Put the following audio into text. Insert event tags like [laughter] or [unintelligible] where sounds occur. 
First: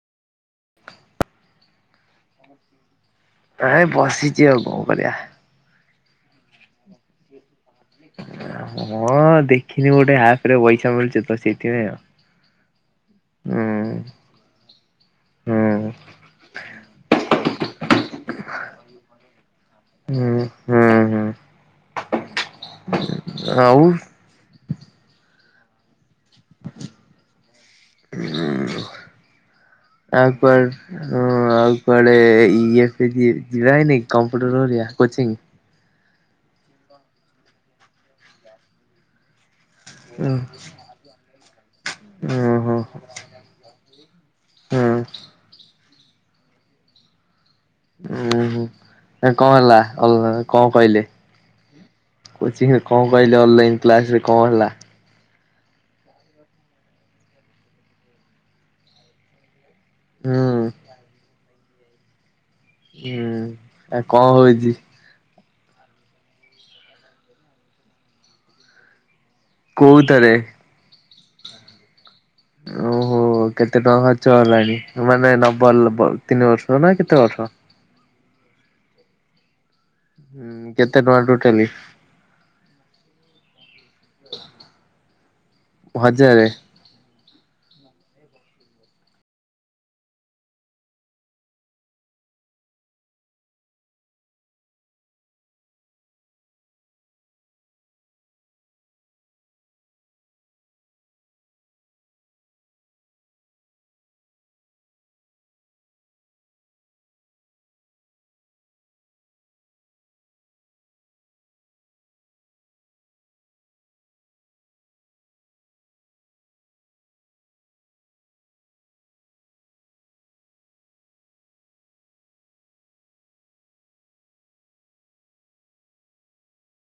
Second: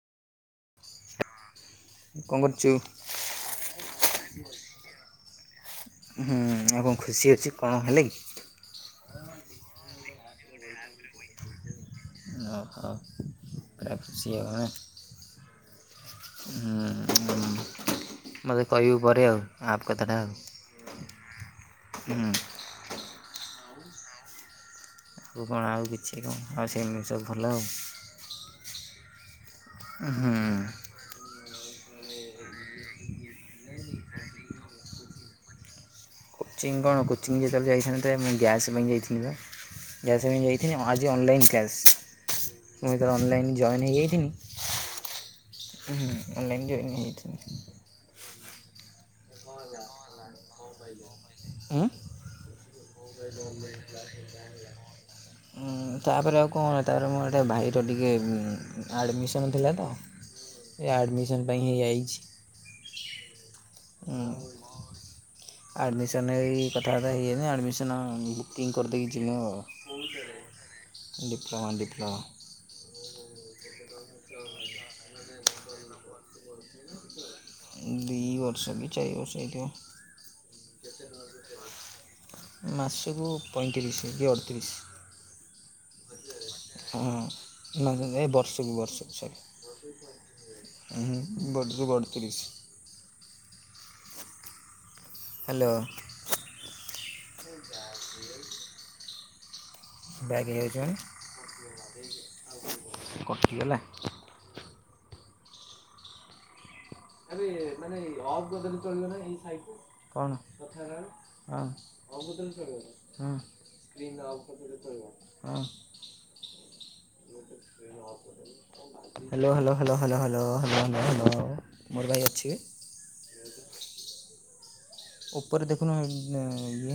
କଣ କରୁଛୁ? ଆଏ ବସିଛି ଆଉ କଣ କରିବା ହୁଁ ଏବଂ ଖୁସି ଅଛୁ [unintelligible] ହଁ ଦେଖିନି ଗୋଟେ ଏପ୍ ଆରେ ଓଇଝା ମିଳୁଛି ତ ସେଥିପାଇଁ ଆଉ ଓ ହୋ। ହୁଁ ହୁଁ [unintelligible] ମତେ କହିବୁ ପରେ ଆଉ। ଆପ୍ କଥାଟା ହୁଁ ହୁଁ ହୁଁ ଆଉ ହୁଁ। ଆଉ ଆଉ କଣ ଆଉ କି ଛି କଣ ଆଉ ସେମିତି ସବୁ ଭଲ ଆଉ। ଆଉ ହୁଁ କୁଆଡେ ହଁ ଆଉ କୁଆଡେ ଇଏ ହେଇକି ଯାଏନି କମ୍ପ୍ୟୁଟର ହରିକା କୋଚିଙ୍ଗ୍। କୋଚିଙ୍ଗ୍ କଣ କୋଚିଙ୍ଗ୍ ଯେତେବେଳେ ଯାଇଥାନ୍ତେ ଆମେ ଗ୍ୟାସ୍ ପାଇଁ ଯାଇଥିଲୁବା। ଗ୍ୟାସ୍ ଉଁ ପାଇଁ ଯାଇଥିଲି ହଁ ଆଜି ଅନଲାଇନ୍ କ୍ଲାସ୍ ଉହୁଁ ମୁଁ ଯେତେବେଳେ ଅନଲାଇନ୍ ଜଏନ୍ ହୁଁ ହେଇଯାଇଥିଲି ହୁଁ ଅନଲାଇନ୍ ଜଏନ୍ ହେଇଯାଇଥିଲି। ଉଁ ହୁଁ କଣ ହେଲା ଅଲ୍ କଣ କହିଲେ? ଉଁ କୋଚିଂରେ କଣ କହିଲେ, ଅନଲାଇନ୍ କ୍ଲାସ୍ ରେ କଣ ହେଲା? ହୁଁ ତାପରେ ଆଉ କଣ ତାପରେ ମୁଁ ଏଠେ ଭାଇର ଟିକେ ଉମ୍ ଆଡ଼ମିସନ୍ ଥିଲା ତ। ହୁଁ ଏ ଆଡମିସନ୍ ପାଇଁ ହେଇଯାଇଛି। କିଉଁ ଆ କଅ ହୋଉଛି? ଆଡମିସନ ଏଇ କଥାବାର୍ତ୍ତା ହେଇଯାଇଛନ୍ତି ଆଡମିସନ ବୁକିଂ କରିଦେଇ କୋଉ ଥିରେ ଡିପ୍ଲୋମା ଡିପ୍ଲୋମା ଓ ହୋ କେତେ ଟଙ୍କା ଚ ହେଲାଣି ମାନେ ନବ ଲବ ତିନି ବର୍ଷ ନା କେତେ ବର୍ଷ? ଦି ବର୍ଷ କି ଚାର ବର୍ଷ ହେଇଥିବ। ହୁଁ କେତେ ଟଙ୍କା ଟୋଟାଲି? ମାସକୁ ପଇଁ ତିରିଶ କି ଅତିରିଶି। ଭଜାରେ ହଁ [unintelligible] ବର୍ଷକୁ ବର୍ଷକୁ ସରି ହୁଁ ବର୍ଷକୁ ଅଡତିରିଶି। ହାଲୋ। ବ୍ୟାକ୍ ହେଇଯାଇଯାଇଚି ମାନେ କଟିଗଲା। Hello hello hello hello hello hello hello hello. ମୋର ବା ଏଇ ଅଛି। ଉପରେ ଦେଖୁନ ଉମ୍ ଇଏ।